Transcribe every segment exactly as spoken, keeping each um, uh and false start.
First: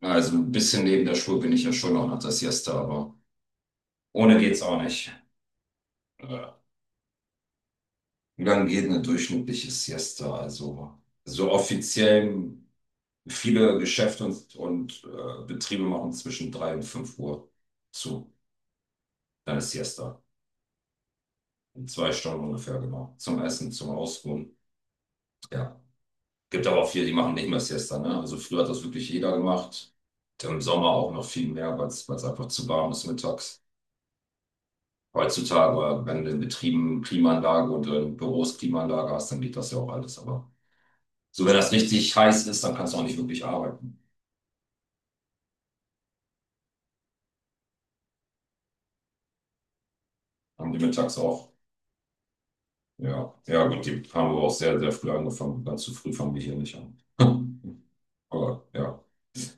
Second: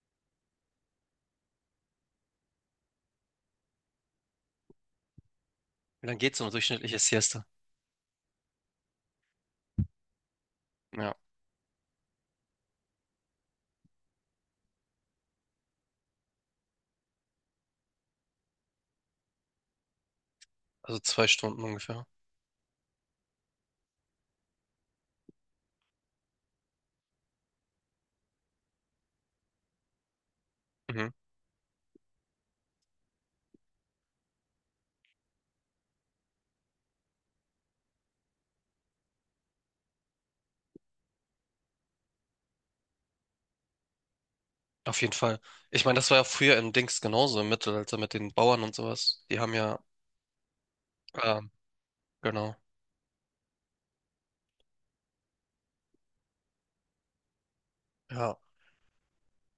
Also ein bisschen neben der Spur bin ich ja schon auch nach der Siesta, aber ohne geht's auch nicht. Wie lange geht so Äh, eine durchschnittliche Siesta? Wie lange geht eine durchschnittliche Siesta? Also Ja, so offiziell viele Geschäfte und, und äh, Betriebe machen zwischen drei und fünf Uhr zu. Dann ist Siesta. also zwei Stunden In ungefähr. zwei Stunden ungefähr, genau. Zum Essen, zum Ausruhen. Ja. Gibt aber auch viele, die machen nicht mehr Siesta, ne? Also früher hat das wirklich jeder gemacht. Im Sommer auch Mhm. noch viel mehr, weil es einfach zu warm ist mittags. Heutzutage, wenn du in Betrieben Klimaanlage und in Büros Klimaanlage hast, dann geht das ja auch alles. Aber so, wenn das richtig heiß ist, dann kannst du auch nicht wirklich arbeiten. Auf jeden Fall. Ich meine, das war ja früher im Dings genauso, im Mittelalter, also mit den Bauern und sowas. Die haben ja, Haben die mittags auch. ähm, genau. Ja, ja, gut, die haben aber auch sehr, sehr früh angefangen. Ganz zu früh fangen wir hier nicht an. Ja. Aber ja,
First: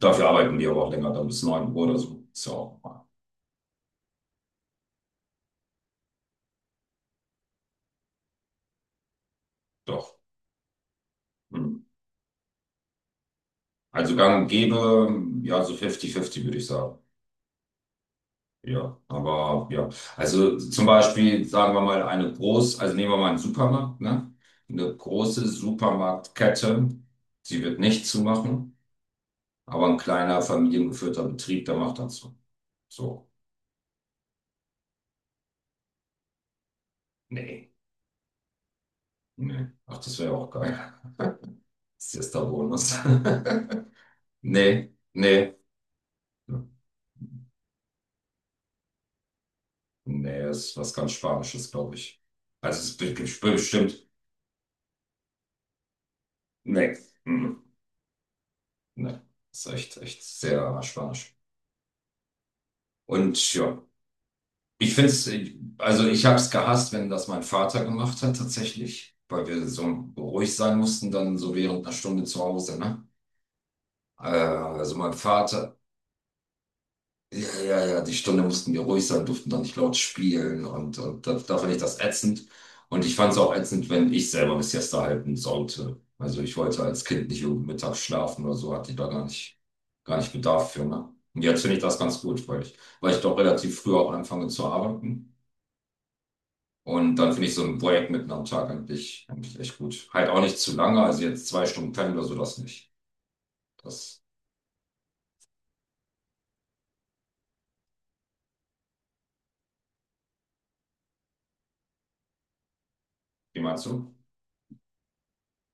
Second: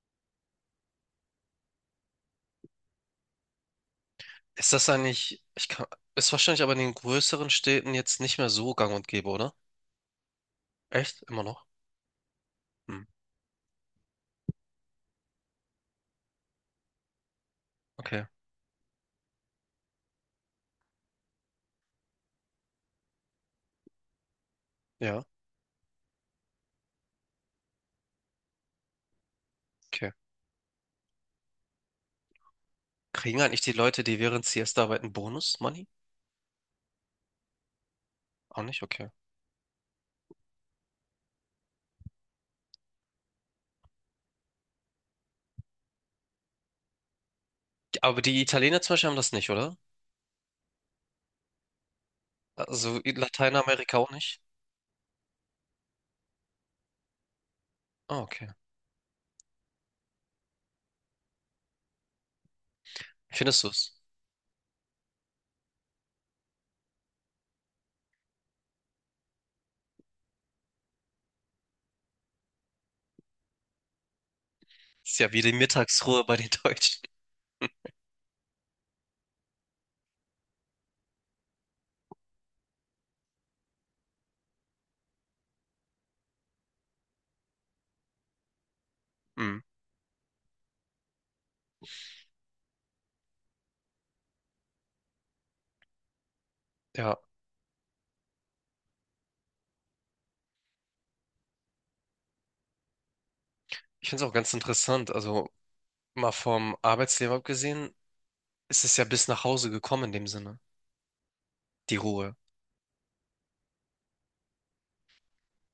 dafür arbeiten die aber auch länger, dann bis neun Uhr oder so. Ist ja auch normal. Ist das eigentlich, ich kann, ist wahrscheinlich aber in den größeren Städten jetzt nicht mehr so gang und gäbe, oder? Doch. Echt? Immer noch? Hm. Hm. Also gang und gäbe, ja, so fünfzig fünfzig würde ich sagen. Okay. Ja, aber ja, also zum Beispiel sagen wir mal eine groß, also nehmen wir mal einen Supermarkt, ne? Eine Ja, große Supermarktkette, sie wird nicht zumachen, aber ein okay. kleiner familiengeführter Betrieb, der macht das so. So, Kriegen eigentlich die Leute, die während Siesta arbeiten, Bonus-Money? nee, Auch nicht? Okay. nee. Ach, das wäre ja auch geil. Das ist jetzt der Bonus. Nee, nee, Aber die Italiener zum Beispiel haben das nicht, oder? nee, ist was ganz Spanisches, glaube ich. Also es Also be- in be- Lateinamerika bestimmt, auch nicht? nee, mm, Ah, okay. nee, ist echt, echt sehr spanisch. Und Findest du ja. es? Ich finde es, also ich habe es gehasst, wenn das mein Vater gemacht hat, tatsächlich, weil wir so ruhig sein mussten, dann so während einer Stunde zu Hause, ne? Äh, also mein Ist ja wie die Vater, Mittagsruhe bei den Deutschen. ja, ja, ja, die Stunde mussten wir ruhig sein, durften dann nicht laut spielen und, und da, da fand ich das ätzend. Und ich fand es auch ätzend, wenn ich selber eine Siesta halten sollte. Also ich wollte als Kind nicht irgendwie mittags schlafen oder so, hatte ich da gar nicht, Hm. gar nicht Bedarf für, ne? Und jetzt finde ich das ganz gut, weil ich, weil ich doch relativ früh auch anfange zu arbeiten. Und Ja, dann finde ich so ein Projekt mitten am Tag eigentlich, eigentlich echt gut. Halt auch nicht zu lange, also jetzt zwei Stunden pennen oder so, das nicht. ich Das, finde es auch ganz interessant. Also mal vom Arbeitsleben abgesehen, ist es ja bis nach Hause gekommen in dem Sinne, die Ruhe. wie meinst du?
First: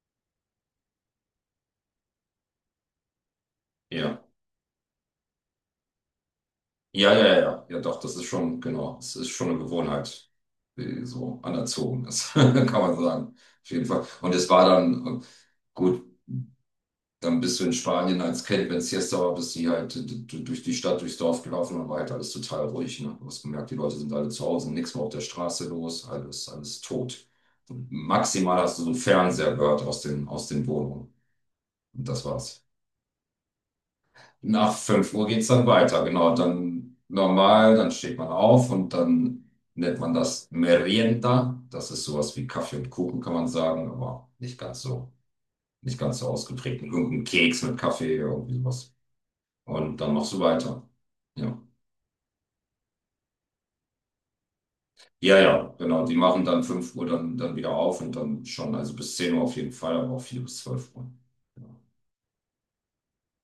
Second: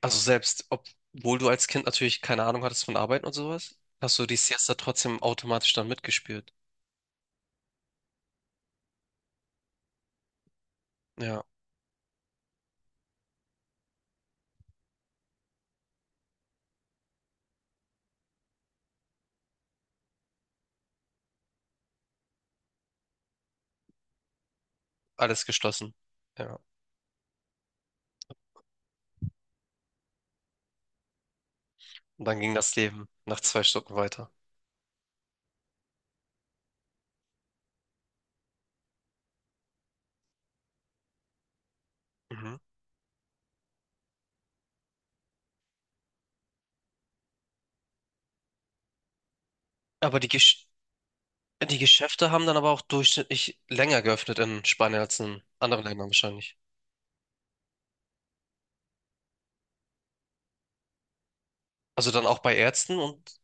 Also selbst, obwohl du als Kind natürlich keine Ahnung hattest von Arbeiten und sowas, hast Ja. du die Siesta trotzdem automatisch dann mitgespielt. Ja, ja, ja, ja, ja, doch, das ist schon, genau, es ist schon eine Gewohnheit, die so Ja, anerzogen ist, kann man sagen. Auf jeden Fall. Und es war dann, äh, gut, dann bist du in Spanien als Kind, wenn es Siesta war, bist du halt d- d- durch die Stadt, durchs Dorf gelaufen und war halt alles total ruhig. Ne? Du hast gemerkt, die Leute sind alle zu Hause, nichts mehr auf der alles Straße geschlossen. los, alles, Ja, alles tot. Und maximal hast du so einen Fernseher gehört aus den, aus den Wohnungen. Und das und dann ging war's. das Leben nach zwei Stunden weiter. Nach fünf Uhr geht's dann weiter, genau. Dann normal, dann steht man auf und dann nennt man das Merienda. Das ist sowas wie Mhm. Kaffee und Kuchen, kann man sagen, aber nicht ganz so, nicht ganz so ausgeprägt. Irgendein Keks mit Kaffee, irgendwie sowas. Und dann Aber die machst du Gesch weiter. Ja. die Geschäfte haben dann aber auch durchschnittlich länger geöffnet in Spanien als Ja, in ja, anderen genau. Ländern Die machen wahrscheinlich. dann fünf Uhr dann, dann wieder auf und dann schon, also bis zehn Uhr auf jeden Fall, aber auch vier bis zwölf Uhr. Also dann auch bei Ärzten und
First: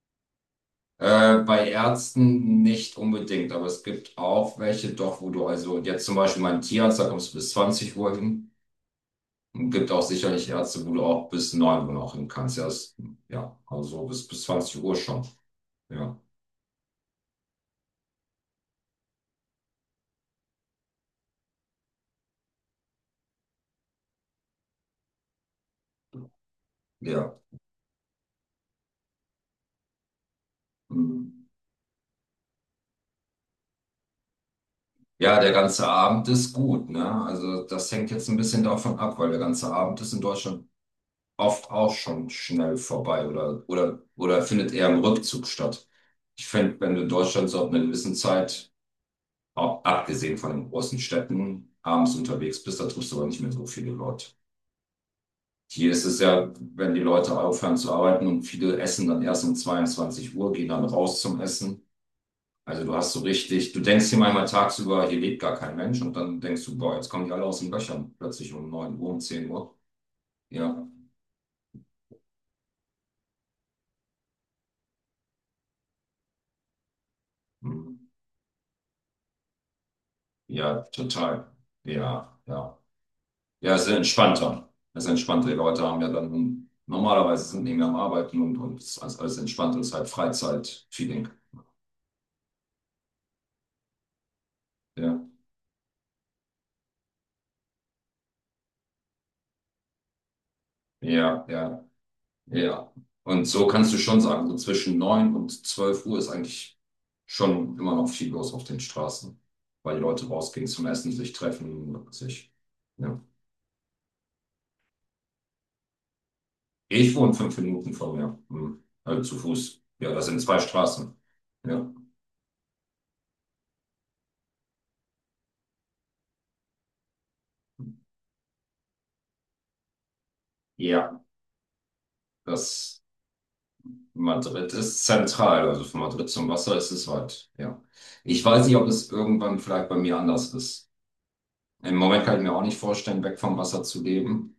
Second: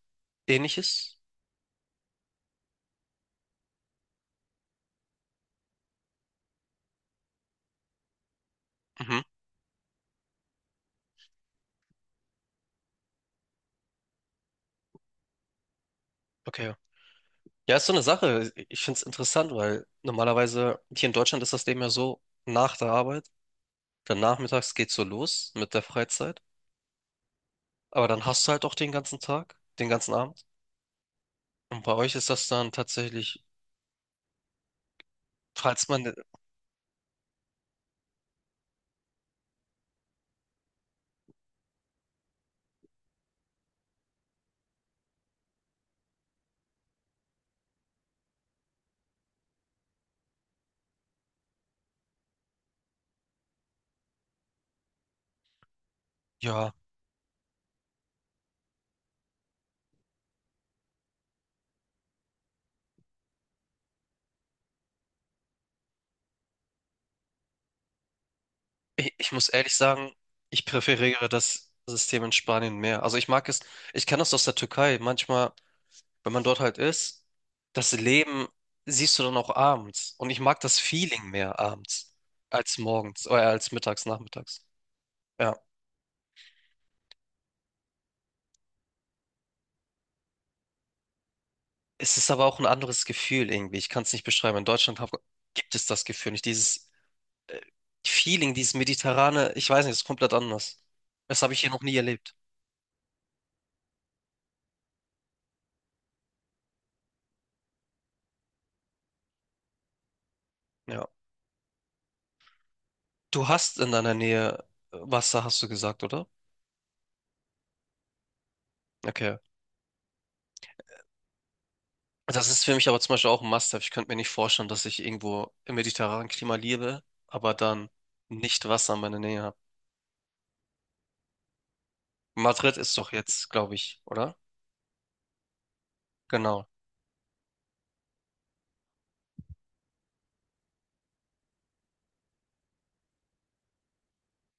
Ähnliches? Ja. Äh, bei Ärzten nicht unbedingt, aber es gibt auch welche doch, wo du also jetzt zum Beispiel meinen Tierarzt, da kommst du bis zwanzig Uhr hin. Mhm. Und gibt auch sicherlich Ärzte, wo du auch bis neun Uhr noch hin kannst. Ja, das, ja, also bis, bis zwanzig Uhr schon. Ja, Okay. Ja, ist so eine Sache. Ich finde es interessant, weil normalerweise hier in Deutschland ist das Leben ja so, nach der Arbeit, dann nachmittags geht's so los mit der Freizeit, ja. aber dann hast du halt auch den ganzen Tag, den ganzen Abend. Mhm. Und bei euch ist das dann tatsächlich, Ja, der ganze falls man, Abend ist gut, ne? Also das hängt jetzt ein bisschen davon ab, weil der ganze Abend ist in Deutschland oft auch schon schnell vorbei oder, oder, oder findet eher im Rückzug statt. Ich finde, wenn du in Deutschland so ab einer gewissen Zeit, auch abgesehen von den großen Städten, abends unterwegs bist, da triffst du aber nicht mehr so viele Leute. Hier ist es ja, ja, wenn die Leute aufhören zu arbeiten und viele essen dann erst um zweiundzwanzig Uhr, gehen dann raus zum Essen. Also du hast so richtig, du denkst hier manchmal tagsüber, hier lebt gar kein Mensch und dann denkst du, boah, jetzt kommen die alle aus den Löchern, plötzlich um neun, Uhr, ich, um ich muss zehn ehrlich Uhr. sagen, ich Ja, präferiere das System in Spanien mehr. Also ich mag es, ich kenne das aus der Türkei. Manchmal, wenn man dort halt ist, das hm. Leben siehst du dann auch abends. Und ich mag das Ja, Feeling total. mehr abends Ja, als ja. morgens, oder als Ja, es ist mittags, nachmittags. entspannter. Es ist entspannter. Die Ja. Leute haben ja dann, normalerweise sind die am Arbeiten und, und es ist alles alles entspannt und es ist halt feeling. Es ist aber auch ein anderes Gefühl irgendwie. Ich kann es nicht beschreiben. In Deutschland hab, Ja, gibt es das Gefühl nicht. Dieses äh, Feeling, dieses mediterrane, ich weiß nicht, es ist komplett anders. Das ja, habe ich hier noch ja. nie erlebt. Ja. Und so kannst du schon sagen, so zwischen neun und zwölf Uhr ist eigentlich schon immer noch viel los auf den Straßen, weil die Leute rausgehen zum Ja. Essen, sich treffen, sich. Ja. Du hast in deiner Nähe Wasser, hast du gesagt, oder? Ich wohne fünf Minuten von mir, hm. Also Okay. zu Fuß. Ja, das sind zwei Straßen. Ja. Das ist für mich aber zum Beispiel auch ein Must-have. Ich könnte mir nicht vorstellen, dass ich irgendwo im mediterranen Klima lebe, aber dann nicht Wasser in meiner Nähe habe. Ja, Madrid ist das doch jetzt, glaube ich, oder? Madrid ist zentral, also von Madrid zum Genau. Wasser ist es weit. Ja. Ich weiß nicht, ob es irgendwann vielleicht bei mir anders ist. Im Moment kann ich mir auch nicht vorstellen, weg vom Wasser zu leben.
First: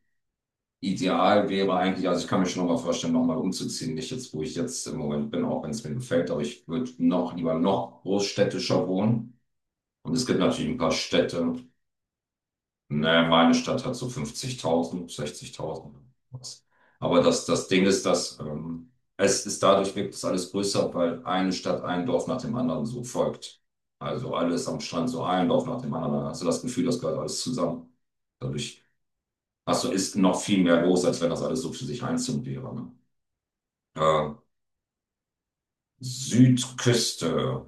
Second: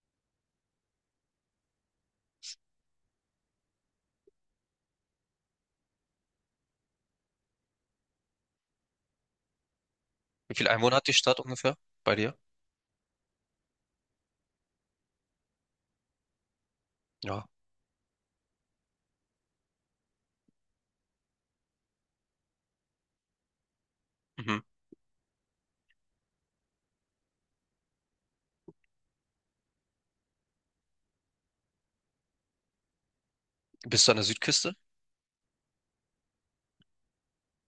Ideal wäre eigentlich, also ich kann mir schon nochmal vorstellen, nochmal umzuziehen, nicht jetzt, wo ich jetzt im Moment bin, auch wenn es mir gefällt, aber ich würde noch lieber noch großstädtischer wohnen. Und es gibt Wie natürlich viele ein paar Einwohner hat die Stadt Städte. ungefähr bei dir? Ne, meine Stadt hat so fünfzigtausend, sechzigtausend. Was. Aber das, Ja. das Ding ist, dass ähm, es ist dadurch wirkt es alles größer, weil eine Stadt ein Dorf nach dem anderen so folgt. Also Mhm. alles am Strand, so ein Dorf nach dem anderen. Dann hast du das Gefühl, das gehört alles zusammen. Dadurch also ist noch viel mehr los, als wenn das alles so für sich einzeln wäre. Ne? Bist du an der Äh, Südküste? Südküste.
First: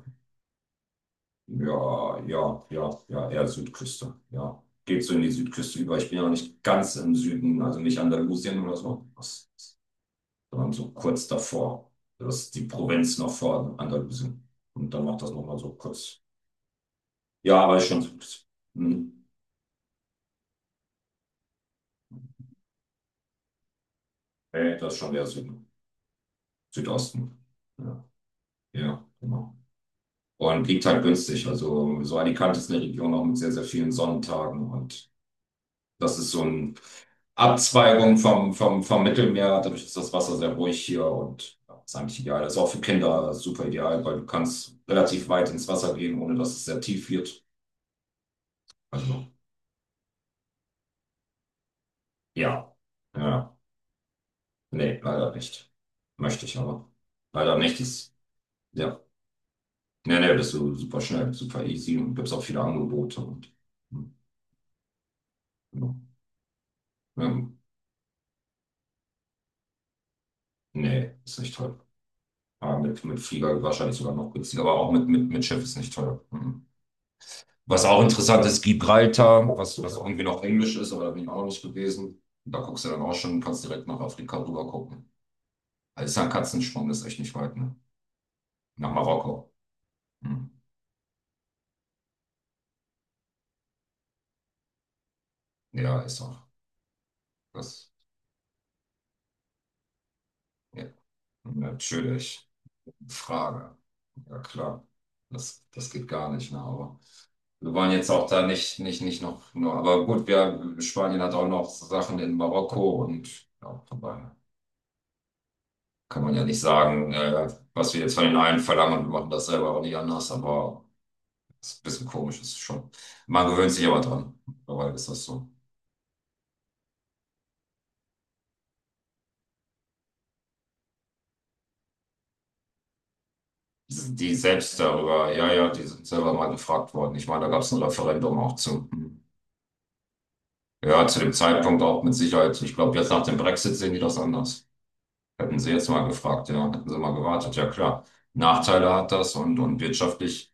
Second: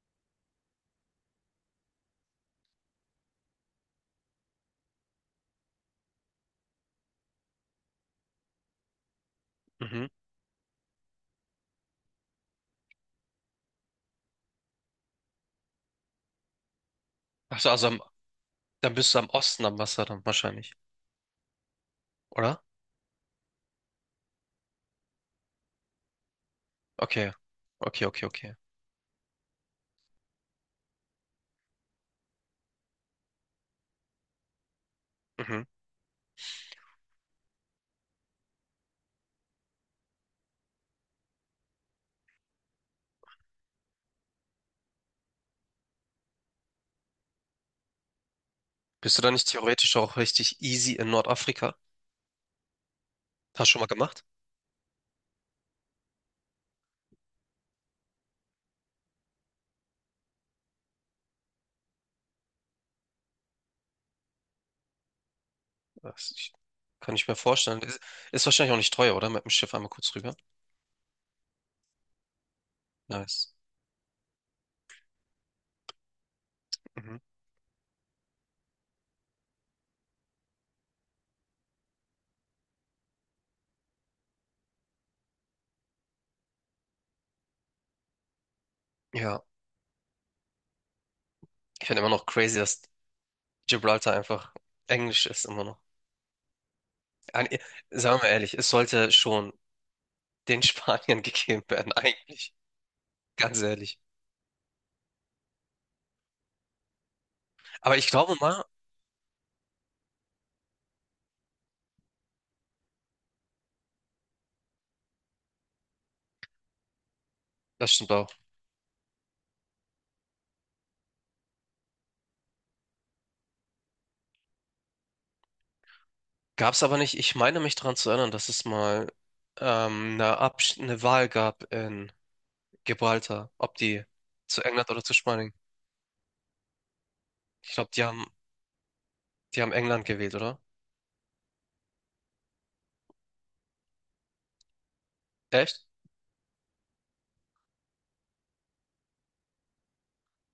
Ja, ja, ja, ja, eher Südküste. Ja. Geht so in die Südküste über. Ich bin ja nicht ganz im Süden, also nicht Andalusien oder so, das Mhm. sondern so kurz davor. Das ist die Provinz noch vor Andalusien. Und dann macht das nochmal so kurz. Ach Ja, so, aber ist also schon am, Südküste. dann bist du Hm. am Osten am Wasser dann wahrscheinlich, oder? Nee, das ist schon eher Süden. Okay. Südosten. Ja, Okay, okay, okay. ja, genau. Und liegt halt günstig. Also so Alicante ist eine Region auch mit sehr, sehr vielen Sonnentagen. Und Mhm. das ist so eine Abzweigung vom, vom, vom Mittelmeer. Dadurch ist das Wasser sehr ruhig hier und ja, ist eigentlich ideal. Ist auch für Kinder super ideal, weil du kannst relativ weit ins Wasser gehen, ohne dass es sehr tief wird. Bist du Also dann nicht theoretisch auch richtig easy in Nordafrika? ja, ja, Hast du schon mal gemacht? nee, leider nicht. Möchte ich aber. Leider nicht. Ist, ja, nee, nee, bist du super schnell, super easy und gibt es auch viele Angebote. Und, hm, genau. Das, ich, kann Ja, ich mir Ähm, vorstellen. Ist, ist wahrscheinlich auch nicht teuer, oder? Mit dem Schiff einmal kurz rüber. nee, ist nicht toll. Ja, mit, mit Nice. Flieger wahrscheinlich sogar noch günstiger, aber auch mit, mit, mit Schiff ist nicht teuer. Mhm. Mhm. Was auch interessant ist, Gibraltar, was, was irgendwie noch Englisch ist, aber da bin ich auch noch nicht gewesen. Da guckst du dann auch schon, kannst direkt nach Afrika rüber gucken. Also ist ja ein Katzensprung, ist echt nicht weit, ne? Nach Ja, Marokko. Mhm. ich finde immer noch crazy, dass Gibraltar einfach Englisch ist, immer noch. Ja, ist auch. Ein- Das, Sagen wir ehrlich, es sollte schon den ja, Spaniern gegeben werden, natürlich. eigentlich. Ganz Frage. ehrlich. Ja, klar. Das, das geht gar nicht, ne? Aber wir wollen Aber ich jetzt auch glaube da mal, nicht, nicht, nicht noch, nur, aber gut, wir, Spanien hat auch noch Sachen in Marokko und ja, vorbei. Kann man ja nicht sagen, äh, das was wir stimmt jetzt von auch. den einen verlangen und wir machen das selber auch nicht anders, aber es ist ein bisschen komisch, ist es schon. Man gewöhnt sich aber dran. Mittlerweile ist das so. Gab es aber nicht, ich meine mich daran zu erinnern, dass es mal ähm, eine, Abs eine Wahl gab in Gibraltar, ob die Die die zu selbst England oder zu darüber, ja, Spanien. ja, die sind selber mal gefragt worden. Ich meine, da gab es Ich ein glaube, die haben, Referendum auch zu. die haben England gewählt, oder? Ja, zu dem Zeitpunkt auch mit Sicherheit. Ich glaube, jetzt nach dem Brexit sehen die das anders. Hätten sie Echt? jetzt mal gefragt, ja, hätten sie mal gewartet, ja klar. Nachteile hat das und, und wirtschaftlich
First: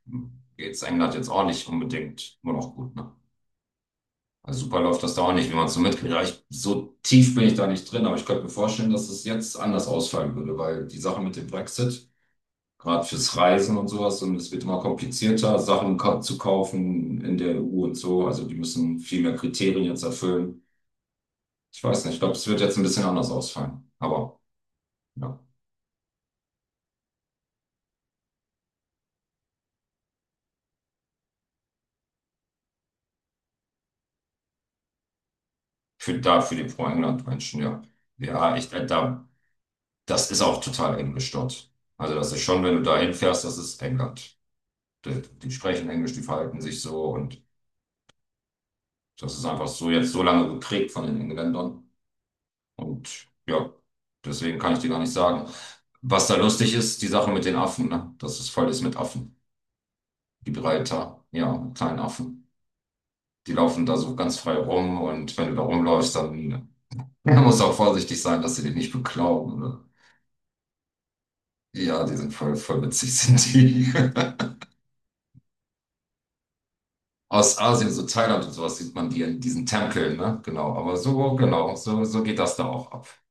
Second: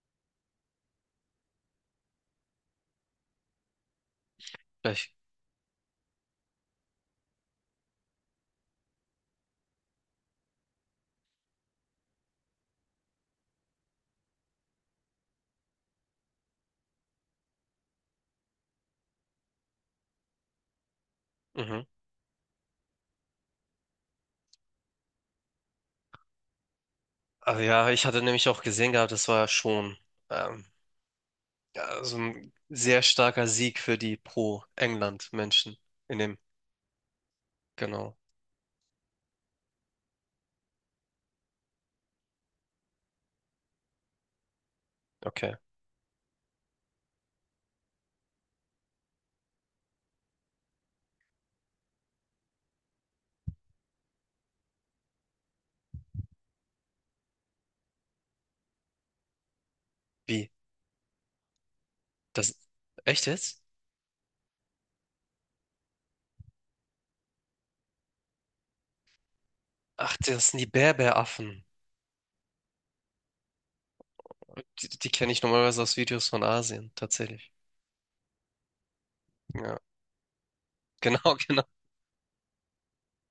geht's England jetzt auch nicht unbedingt immer noch gut, ne? Also super läuft das Echt? da auch nicht, wie man es so mitkriegt. Ja, ich, so tief bin ich da nicht drin, aber ich könnte mir vorstellen, dass es jetzt anders ausfallen würde, weil die Sache mit dem Brexit, gerade fürs Reisen und sowas, und es wird immer komplizierter, Sachen ka zu kaufen in der E U und so. Also die müssen viel mehr Kriterien jetzt erfüllen. Ich Mhm. weiß nicht, ich glaube, es wird jetzt ein bisschen anders ausfallen. Aber ja, Also ja, ich hatte nämlich auch gesehen gehabt, das war ja schon. ähm, Ja, so ein sehr starker Sieg für die Pro-England-Menschen für, in dem, da für die Pro-England-Menschen, ja. genau. Ja, ich, äh, da, das ist auch total englisch dort. Also das ist schon, wenn du da hinfährst, das ist England. Die, die Okay. sprechen Englisch, die verhalten sich so und das ist einfach so jetzt so lange geprägt von den Engländern. Und ja, deswegen kann ich dir gar nicht sagen. Was da lustig ist, die Sache mit den Affen, ne? Dass es voll ist mit Affen. Wie? Die Breiter, ja, mit kleinen Affen. Das, echt Die jetzt? laufen da so ganz frei rum und wenn du da rumläufst, dann, dann musst du auch vorsichtig sein, dass sie dich nicht beklauen, oder? Ach, das sind die Berberaffen. Ja, die sind voll, voll witzig, sind die. Die, die kenne ich normalerweise aus Videos von Asien, tatsächlich. Aus Asien, so Thailand und sowas, sieht man die in diesen Ja, Tempeln, ne? Genau. Aber so, genau, genau, genau. so, so geht das da auch ab.